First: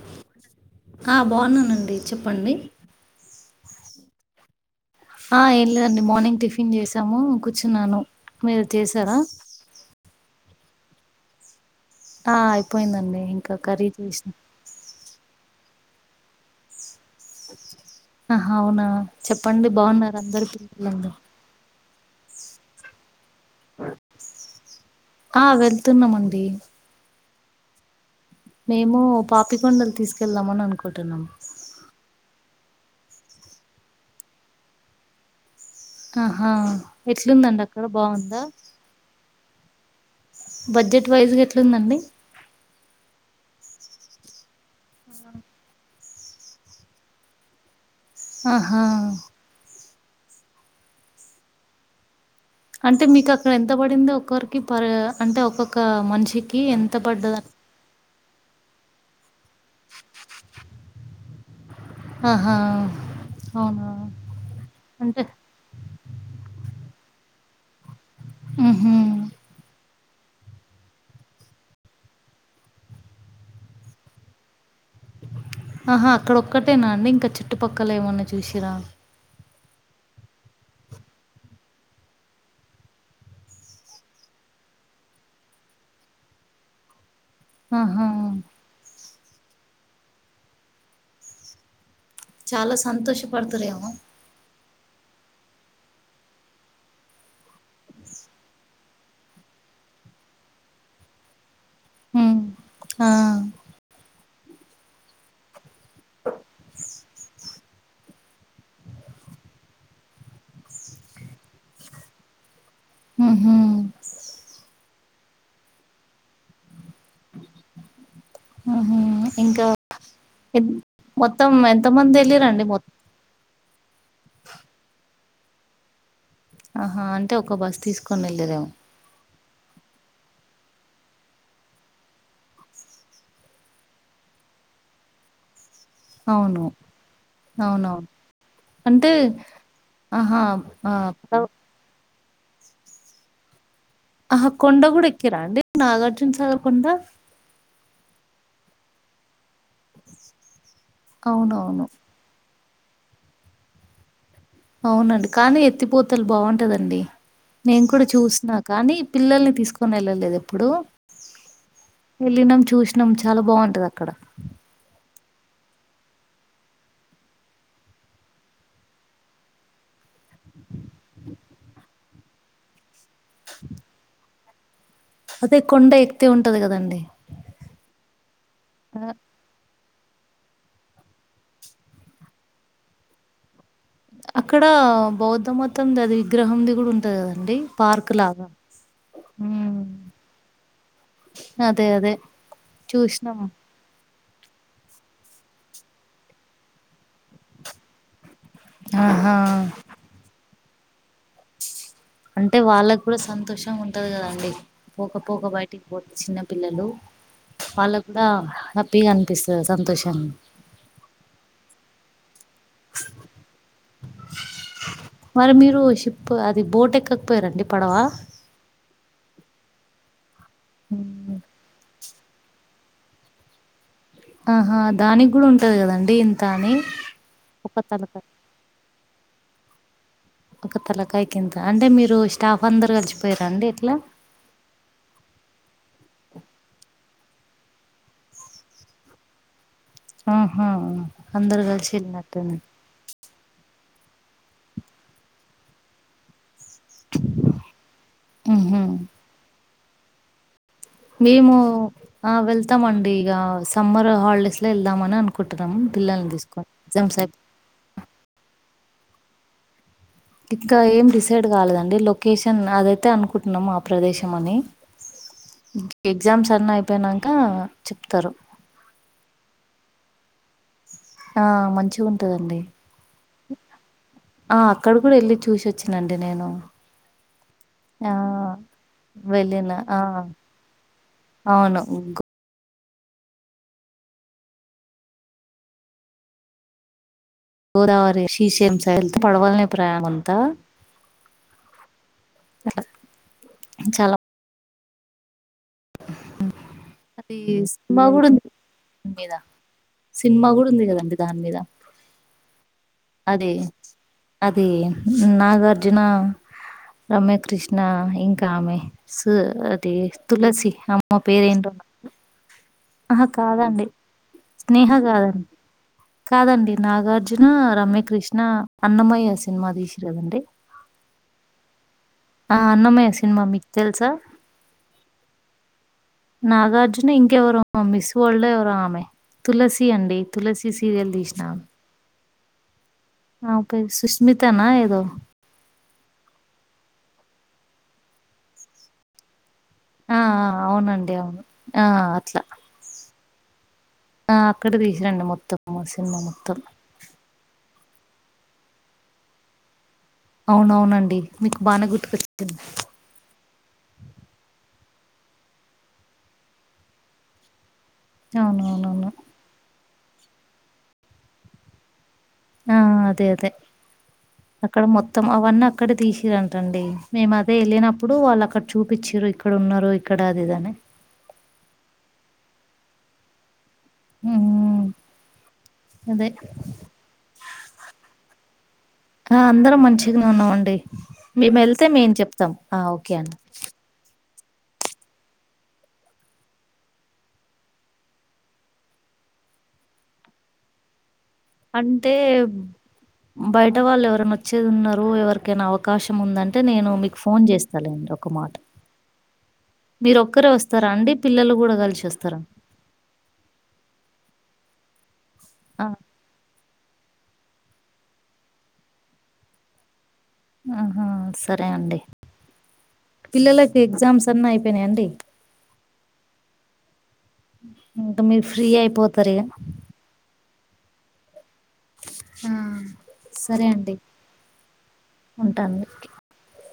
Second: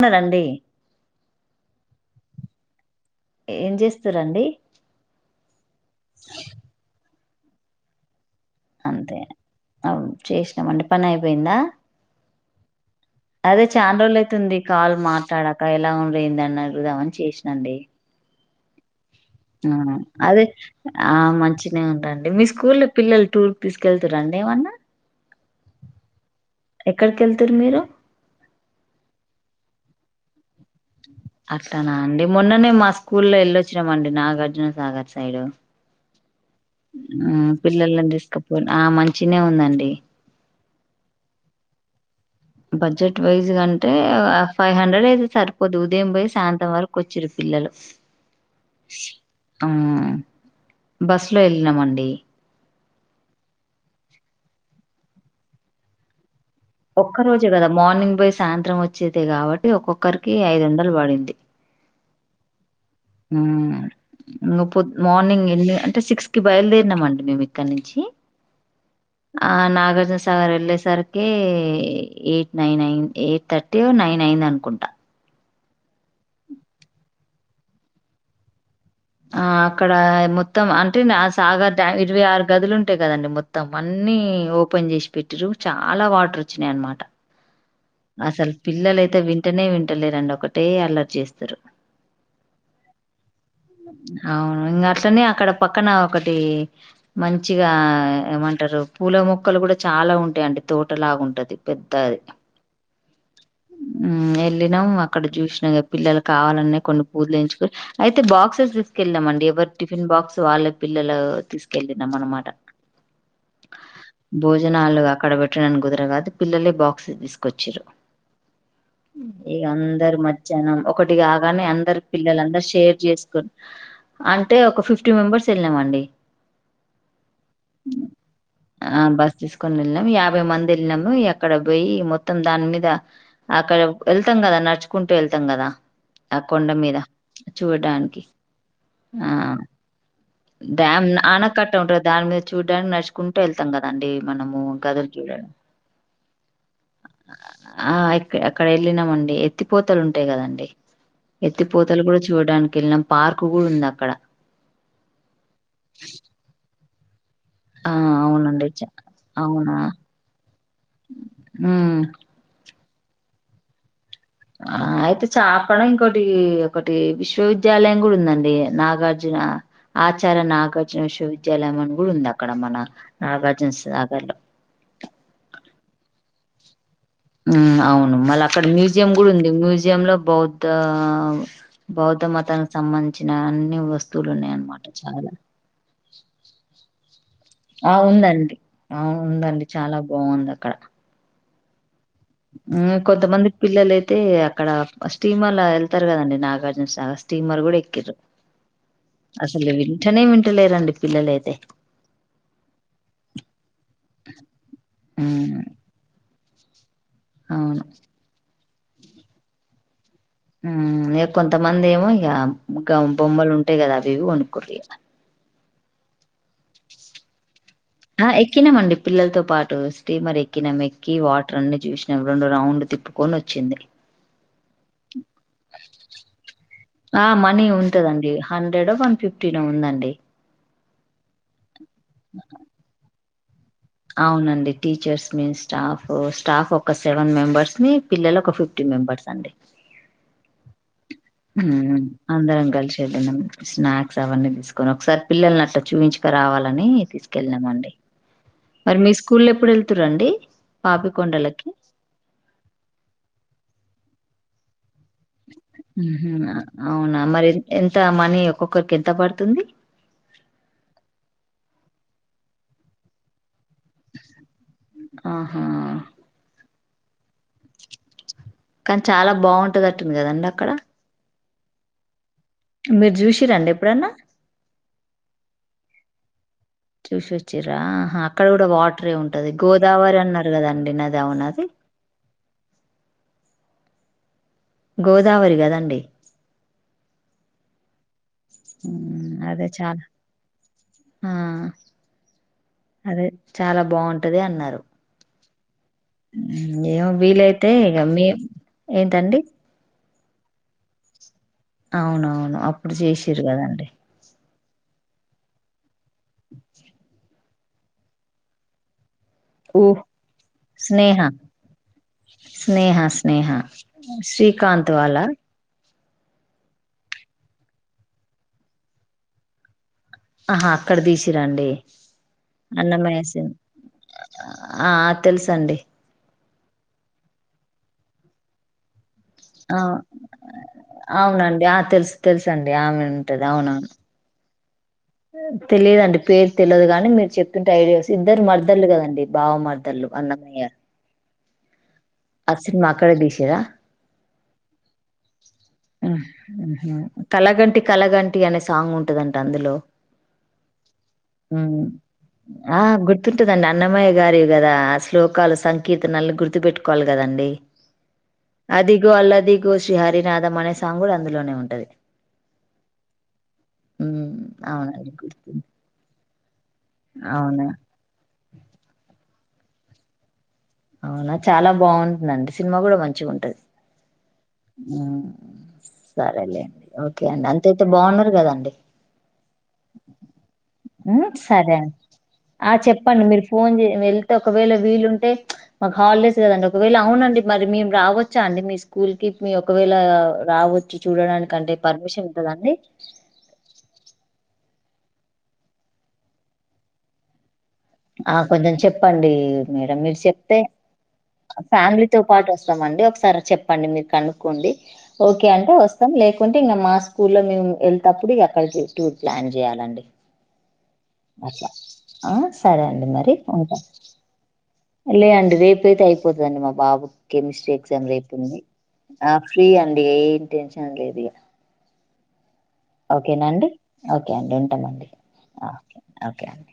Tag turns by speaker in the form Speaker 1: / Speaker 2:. Speaker 1: ఉన్నదండి
Speaker 2: ఆ బాగున్నానండి చెప్పండి
Speaker 1: ఏం చేస్తురండి
Speaker 2: ఆ ఏం లేదండి మార్నింగ్ టిఫిన్ చేసాము కూర్చున్నాను మీరు చేసారా
Speaker 1: చేసినాం అండి పని అయిపోయిందా
Speaker 2: ఆ అయిపో
Speaker 1: అదే చాన్డ్రోజులైతుంది కాల్ మా ట్లడక ఎలా ఉండ్రు ఏందీ అని అడుగుదామని చేసినాండి
Speaker 2: ఆహ అవునా చెప్పండి
Speaker 1: ఆ
Speaker 2: బాగున్నారా
Speaker 1: అదే
Speaker 2: అందరు పిల్లలందరూ?
Speaker 1: ఆ మంచి నే ఉండ్రండి మీ స్కూల్లో పిల్లలు టూర్ తీసుకెళ్తు రండి ఏమన్నా
Speaker 2: ఆ! వెళ్తున్నామండి.
Speaker 1: ఎక్కడ్ కెళ్తరు మీరు
Speaker 2: మేము పాపికొండలు తీసుకెళ్దామని అనుకుం టున్నం
Speaker 1: అట్లానా అండి మొన్ననే మా స్కూల్ లో వెళ్ళొచ్చినమండి నాగార్జునసాగర్ సైడ్
Speaker 2: ఆహా!
Speaker 1: ఉం
Speaker 2: ఎట్లుందండి అక్కడ
Speaker 1: పిల్లల్ని
Speaker 2: బావుందా?
Speaker 1: తీసుకపో ఆ మంచి నే ఉందండి
Speaker 2: బడ్జెట్ వైజ్ గా ఎట్లుందండి
Speaker 1: బడ్జెట్ వైజ్ గా అంటే ఫైవ్ హండ్రెడ్ అయితే సరిపోదు ఉదయం పోయి సాయంత్రం వరకు వచ్చిరు పిల్లలు
Speaker 2: ఆహా
Speaker 1: బస్ లొ ఎల్లినామండి
Speaker 2: అంటే మీకు అక్కడ ఎంత పడిందో ఒక్కోరికి పరె అంటే ఒక్కొక్క మనిషికి ఎంత
Speaker 1: ఒక్క
Speaker 2: పడ్డద
Speaker 1: రోజె కదా మార్నింగ్ పొయ్ సాయంత్రం వచ్చేదె కాబట్టి ఒక్కొక్కరికి ఐదొందలు పడింది డి
Speaker 2: ఆహా
Speaker 1: ఊమ్
Speaker 2: అవునా?
Speaker 1: నువ్ పొద్
Speaker 2: అంటే
Speaker 1: మార్నింగ్ ఎన్ని అంటే సిక్స్ కి బయిల్దేరినామండి మేమ్ ఇక్కడ్ నించి
Speaker 2: ఉహు
Speaker 1: ఆ నాగార్జున స తార్ ఎళ్ళేసరికీ ఎయిట్ నైన్ అయిన్ ఎయిట్ థర్టీయో నైన్ అయింద అనుకుంటా
Speaker 2: ఆహా అక్కడ ఒక్కటేనా అండి ఇంక చుట్టుపక్కల ఏమన్నా చూసిర్ర
Speaker 1: ఆ అక్కడా మొత్తం అంటే సాగర్ డ్యామ్ ఇరవై ఆరు గదులు ఉంటయ్ కదండి మొత్తం అన్నీ ఓపెన్ చేసి పెట్టిర్రు చాలా వాటర్ వొచ్చినయ్ అన్మాట
Speaker 2: ఆహా
Speaker 1: అసల్ పిల్లలయితె వింటనే వింటలేరండి ఒకటే అల్లర్ చేస్తరు
Speaker 2: చాల సంతోష్పడుతరేమో
Speaker 1: తనే అక్కడ పక్కన ఒకటీ మంచిగా ఏమంటరు పూల మొక్కలు కూడా చాలా ఉంటాయండి తోటలాగుంటది పెద్దది
Speaker 2: ఉమ్ ఆ
Speaker 1: ళ్ళినాం అక్కడ చూసిన గద్ పిల్లలు కావాలని కొన్ని పూజలు ఎంచుకని అయితె బాక్సెస్ తీసుకెల్లాం అండి ఎవరు టిఫిన్ బాక్స్ వాళ్ళ పిల్లలూ తీసుకెళ్ళినం అనమాట
Speaker 2: ఉహు
Speaker 1: భోజనాలు అక్కడ పెట్టినని కుదరగాదు పిల్లలే బాక్స్ తీసుకె కొచ్చిర్రు
Speaker 2: ఉహు
Speaker 1: ఇగ
Speaker 2: ఇంకా
Speaker 1: అందరు
Speaker 2: ఎన్
Speaker 1: మధ్యాహ్నం ఒకటి
Speaker 2: మొత్తం
Speaker 1: కాగానే
Speaker 2: ఎంత
Speaker 1: అందర్
Speaker 2: మంది వెళ్ళిరండి
Speaker 1: పిల్లలందరు
Speaker 2: మొ
Speaker 1: షేర్ చేసుకున్ అంటే ఒక ఫిఫ్ట్ ఫ్టీ మెంబెర్స్ ఎళ్ళినావండి
Speaker 2: ఆహా అంటె ఒక బస్ తీసుకొని ఎళ్ళరేమో
Speaker 1: ఆ బస్ తీసుకొని ఎళ్ళినామ్ యాభై మంది ఎ ళ్ళినాము ఎక్కడ పొయ్ మొత్ త్తం దాని మీద అక్కడ వెళ్తాం కద నడ్చు కుంటూ వెళ్తాం కదా ఆ
Speaker 2: అవును
Speaker 1: కొండ మీద
Speaker 2: అవునవును
Speaker 1: చూడ్డానికి
Speaker 2: అంటే
Speaker 1: ఆ
Speaker 2: ఆహా ఆ
Speaker 1: డ్యాం
Speaker 2: ప
Speaker 1: ఆనకట్ట ఉంటది కద దాని మీద చూడ్డానికి నడ్చుకుంటూ వెళ్తాంగద
Speaker 2: ఆహా కొండ కూడ ఎక్కిరా అండి నాగార్జున సాగర్ కొండ
Speaker 1: ఆ ఇక్ అక్కడ వెళ్ళినామండి ఎత్తిపోతలు ఉంటయ్ కదండి
Speaker 2: అవునవును
Speaker 1: ఎత్తిపోతలు కూడ చూడ్డానికి కెళ్ళినం పార్కు కూడ ఉంద అక్కడ
Speaker 2: అవునండి కానీ ఎత్తిపోతల్ బాంటదండి నేన్
Speaker 1: ఆ
Speaker 2: కూడ చూస్న
Speaker 1: అవునండి చ
Speaker 2: కానీ పిల్లల్ని
Speaker 1: అవునా
Speaker 2: తీసుకొని వెళ్ళలేదు ఎప్ ఇప్పుడు
Speaker 1: ఉమ్
Speaker 2: వెళ్ళినాం చూష్ నం చాల బాంటది అక్కడ
Speaker 1: ఆ అయితె చాప ఇంకోటీ ఒకటి విశ్వవిద్యాలయం కూడ ఉందండి. నాగార్జున ఆచార్య నాగార్జున విశ్వవిద్యాలయం అని కూడ ఉంది. అక్కడ మన నాగార్జునసాగర్
Speaker 2: ఇ కొండ ఎక్కితే ఉంటది కదండి.
Speaker 1: ఉమ్ అవు మల్ల అక్కడ మ్యూజియం కూడా ఉం మ్యూజ్ జ్యంలో బౌద్ధ బౌద్ధ మతానికి సంబంధించిన వస్తువులు ఉన్నాయ
Speaker 2: అక్కడ
Speaker 1: అన్నమాట చాలా
Speaker 2: బౌద్ధ మతంది అది విగ్రహంది కూడా ఉంటది కదండి
Speaker 1: ఆ
Speaker 2: పార్క్ లాగా.
Speaker 1: ఉందండి అవును
Speaker 2: ఊ
Speaker 1: ఉందండి చాలా
Speaker 2: అదే అదే
Speaker 1: ఊ
Speaker 2: చూసినాం.
Speaker 1: కొంతమంది పిల్లలయి అయితే అక్కడ స్టీమర్ లా వెళ్తారు కదండి. నాగార్జున సాగర్ స్టీమర్ కూడా ఎక్కిరు.
Speaker 2: ఆహా!
Speaker 1: అసలే వింటనే విన్ పట్టలేరండి పిల్లలైతే
Speaker 2: అంటే వాళ్ళకి కూడా సంతోషం ఉంటది కదండి. పోకపోక
Speaker 1: ఉమ్
Speaker 2: బయటికి పో చిన్న పిల్లలు
Speaker 1: అవును
Speaker 2: వాళ్ళకుందాహ హ్యాపీగా అనిపిస్తది సంతోషాన్ని
Speaker 1: ఇక కొంతమంది ఏమో ఇగ బొమ్మలు ఉంటాయి కదా అవి ఇవి కొనుకురి.
Speaker 2: మరి మీరు షిప్ అది బోట్ ఎక్కకపోయారండి. పడవ
Speaker 1: ఆ ఎక్కి మండి పిల్లలతో పాటు స్టీమర్ ఎక్ క్కినం ఎక్కి
Speaker 2: ఉమ్
Speaker 1: వాటర్ అన్ని చూసి రెండు రౌండ్ తిప్పుకొని వచ్చింది.
Speaker 2: ఆహా దానికి కూడా ఉంటది కదండి. ఇంత అని
Speaker 1: ఆ మనీ
Speaker 2: ఒక తలకాయ్
Speaker 1: ఉంటదండి హండ్రెడ్ ఒ వన్ ఫిఫ్ పుట్టిన ఉందండి
Speaker 2: పక్కతలకాయకిింద అంటే మీరు స్టాఫ్ అందరు కలిసిపో రండి
Speaker 1: అవునండి టీచర్స్ మీన్ స్టాఫ్ స్టాఫ్ ఒక సెవెన్ మెంబర్స్ ని. పిల్లలు ఒక ఫిఫ్టీ మెంబెర్స్ అండి.
Speaker 2: ఆహా అందరు కలిసి
Speaker 1: ఉమ్
Speaker 2: వెళ్ళినట్టుంది
Speaker 1: అందరం కలిసి చేద్దనం స్నాక్స్ ఒకే అవన్నీ తీసుకొని ఒకసారి పిల్లలని అట్ల చూపించక రావాలి. ని తీకెళ్ళమండి.
Speaker 2: ఉహు
Speaker 1: మరి మీ స్కూల్ ఎప్పుడు వెల్ తురండి.
Speaker 2: మేమూ ఆ వెళ్తామండి ఇగా స్ సమ్మర్ హాలిడేస్ లో ఎల్
Speaker 1: ఊహూ.
Speaker 2: ఎగ్జామ్స్
Speaker 1: అవునా
Speaker 2: అయి
Speaker 1: మరి ఎంతా మనీ ఒక్కొక్క్ ఒకరికి ఎంత పడుతుందీ.
Speaker 2: ఇంకా ఏం డిసైడ్ కాలేదండి లొకేషన్ అదైతే అనుకుట్ టున్నము ఆ ప్రదేశం అనీ.
Speaker 1: ఆహా
Speaker 2: ఎగ్జామ్స్ అన్నీ అయిప్ పోయినంకా చెప్తరు.
Speaker 1: కానీ చాలా బాగుంటదట్టుంది కదండి అక్కడా.
Speaker 2: ఆ మంచిగుంట్
Speaker 1: మీరు చూశిర్రా అండి ఎప్పుడన్నా.
Speaker 2: ఆ అక్కడ కూడా వెళ్ళి చూసొచ్చినండి నేను
Speaker 1: చూశి వచ్చిర్రా
Speaker 2: ఆ
Speaker 1: హా అక్కడ కూడా వాటరే ఉంటది,
Speaker 2: వెళ్ళిన ఆ
Speaker 1: గోదావరి అన్నారు కదండి నది అవునాది.
Speaker 2: అవును
Speaker 1: గోదావరి కదండి.
Speaker 2: గోదావరే.
Speaker 1: ఉమ్ అదే చాలా, ఆ అదే చాలా బాగుంటది అన్నారు. ఉమ్ ఏమో
Speaker 2: అది
Speaker 1: వీలైతే ఇగ
Speaker 2: సినిమా కూడా
Speaker 1: మేం
Speaker 2: ఉంది దాని మీద
Speaker 1: ఏంటండి.
Speaker 2: సినిమా కూడా ఉంది గద అండి.
Speaker 1: అవునవును అప్పుడు చేశిర్రు కదండి.
Speaker 2: అదీ నాగర్ ర్జునా రమ్యకృష్ నా ఇంకా ఆమె సు
Speaker 1: ఊ
Speaker 2: అదీ
Speaker 1: స్నేహ స్నేహ
Speaker 2: ఆహా
Speaker 1: స్నేహ
Speaker 2: కాదండి స్నేహ
Speaker 1: శ్రీకాంత్ వాలా
Speaker 2: కాదండి కాదండి. నాగార్జునా రమ్యకృష్ణా అన్నమయ్య సినిమా తీశి
Speaker 1: ఆహా అక్కడ తీశిరాండి.
Speaker 2: ఆ!
Speaker 1: అన్నమయ్య
Speaker 2: సినిమా
Speaker 1: సీన్
Speaker 2: మీకు తెలుసా?
Speaker 1: ఆ ఆ తెల్స్ అండి.
Speaker 2: నాగార్జున ఇంకెవరో మిస్ వర్ల్డ్ ఎవరో ఆమె.
Speaker 1: ఆ
Speaker 2: తులసీ అండి తులసి సీరియల్ తీశినామె.
Speaker 1: అవునండి ఆ తెలుసు తెలుసండి ఆమెన్
Speaker 2: ఆమె పేరు సుష్మిత్ తానా ఏదో.
Speaker 1: తెలీదండి పేరు తెల్వదు గాని, మీరు చెప్తుంటే ఐడియా వస్ ఇద్దరు మర్దళ్ళు కదండి బావ మర్ద.
Speaker 2: ఆ ఆ అవునండి అవును. ఆ! అట్లా.
Speaker 1: అ సినమా అక్కడే తీశి ర్రా
Speaker 2: ఆ అక్కడ తీశింరండి మొత్తం. సినిమా
Speaker 1: ఆహ్
Speaker 2: మొత్తం.
Speaker 1: ఆహ కలగంటి కలగంటి అనే సాంగ్ ఉంటుదంట అందులో
Speaker 2: అవునవునండి. మీకు బానే గుర్తుకొచ్చింది.
Speaker 1: ఆ గుర్తుంటదండి అన్నమ్మయ్య గారి కదా శ్లోకలు సంకీర్తనల్ని గుర్తుపెట్టుకోవాలి కాదండి అదిగో
Speaker 2: అవునవునవును.
Speaker 1: అల్లదిగో శ్రీ హరినాథ్ అనే సాంగ్ కూడా అందులోనే ఉంటది
Speaker 2: ఆ అదే అదే
Speaker 1: హ్మ్
Speaker 2: అక్కడ
Speaker 1: అవునండి
Speaker 2: మొత్తం
Speaker 1: గుర్తుంది
Speaker 2: అవన్నీ అక్కడే తీసిరండి అండి మేము అదే
Speaker 1: అవునా
Speaker 2: వెళ్ళినప్పుడు వాళ్ళు అక్కడ చూపిచ్చారు ఇక ఇక్కడ ఉన్నారు ఇక్కడ అది ఇదని
Speaker 1: అవునా చాలా బాగుంటుందండి సినిమా కూడా మంచిగా ఉంటది
Speaker 2: హ్మ్
Speaker 1: ఆ
Speaker 2: అదే
Speaker 1: సరేలే ఓకే అండి అంత అయితే బాగున్నారు కదండి
Speaker 2: ఆ అందరం మంచిగనే ఉన్నామండి.
Speaker 1: ఉ
Speaker 2: మేమెళ్తే మేము
Speaker 1: సరే
Speaker 2: ఎళ్తే
Speaker 1: అండి
Speaker 2: మేం చెప్తాం
Speaker 1: ఆ
Speaker 2: ఓకే
Speaker 1: చెప్పండి
Speaker 2: అని.
Speaker 1: మీరు ఫోన్ చె వెళ ఒకవేళ వీలుంటే మాకు హాలిడేస్ కదండి ఒకవేళ అవునండి మరి మేము రావచ్చా అండి మీ స్కూల్ కి మీరు ఒకవేళ రావచ్చు చూడడానికంటే
Speaker 2: అంటే
Speaker 1: పర్మిషన్ ఉంటదండి
Speaker 2: బయట వాళ్ళు ఎవరన్నావచ్చేది ఉన్నారు పొఎవరికైనా అవకాశం ఉందంటే నేను మీకు ఫోన్ చేస్తా
Speaker 1: ఆ కొంచెం చెప్పండి మేడం మీరు
Speaker 2: ఒక్కరే
Speaker 1: చెప్తే
Speaker 2: వస్తారా అండి పిల్లలు కూడా కలిసి
Speaker 1: ఫ్యామిలీతో
Speaker 2: వస్తారా?
Speaker 1: పాటు వస్తామండి ఒకసారి చెప్పండి మీరు కనుక్కోండి ఓకే అంటే
Speaker 2: ఆ
Speaker 1: వస్తాం లేకు అయితే మా స్కూల్ లో మేము వెళ్ళతేప్పుడు ఇక అక్కడ టూర్ ప్లాన్ చేయ్యాలండి
Speaker 2: ఆహా సరే అండి
Speaker 1: సరే అండి మరి ఉంటా
Speaker 2: పిల్లలకి ఎగ్జామ్స్ అన్నా అయిపోయిన
Speaker 1: లే అండి రేపు అయితే అయిపోతుందండి మా బాబు కెమిస్ట్రీ ఎగ్జామ్
Speaker 2: ఇంక
Speaker 1: రేపు
Speaker 2: మీరు
Speaker 1: ఉంది
Speaker 2: ఫ్రీ
Speaker 1: ఆ
Speaker 2: అయిపోతారిగా.
Speaker 1: ఫ్రీ అండి టెన్షన్ లేదు ఇగ
Speaker 2: ఆ సరే
Speaker 1: ఓకేనాండి
Speaker 2: అండి
Speaker 1: ఓకే అండి ఉంటామండి ఓ
Speaker 2: ఉంటాను
Speaker 1: ఓకే అండి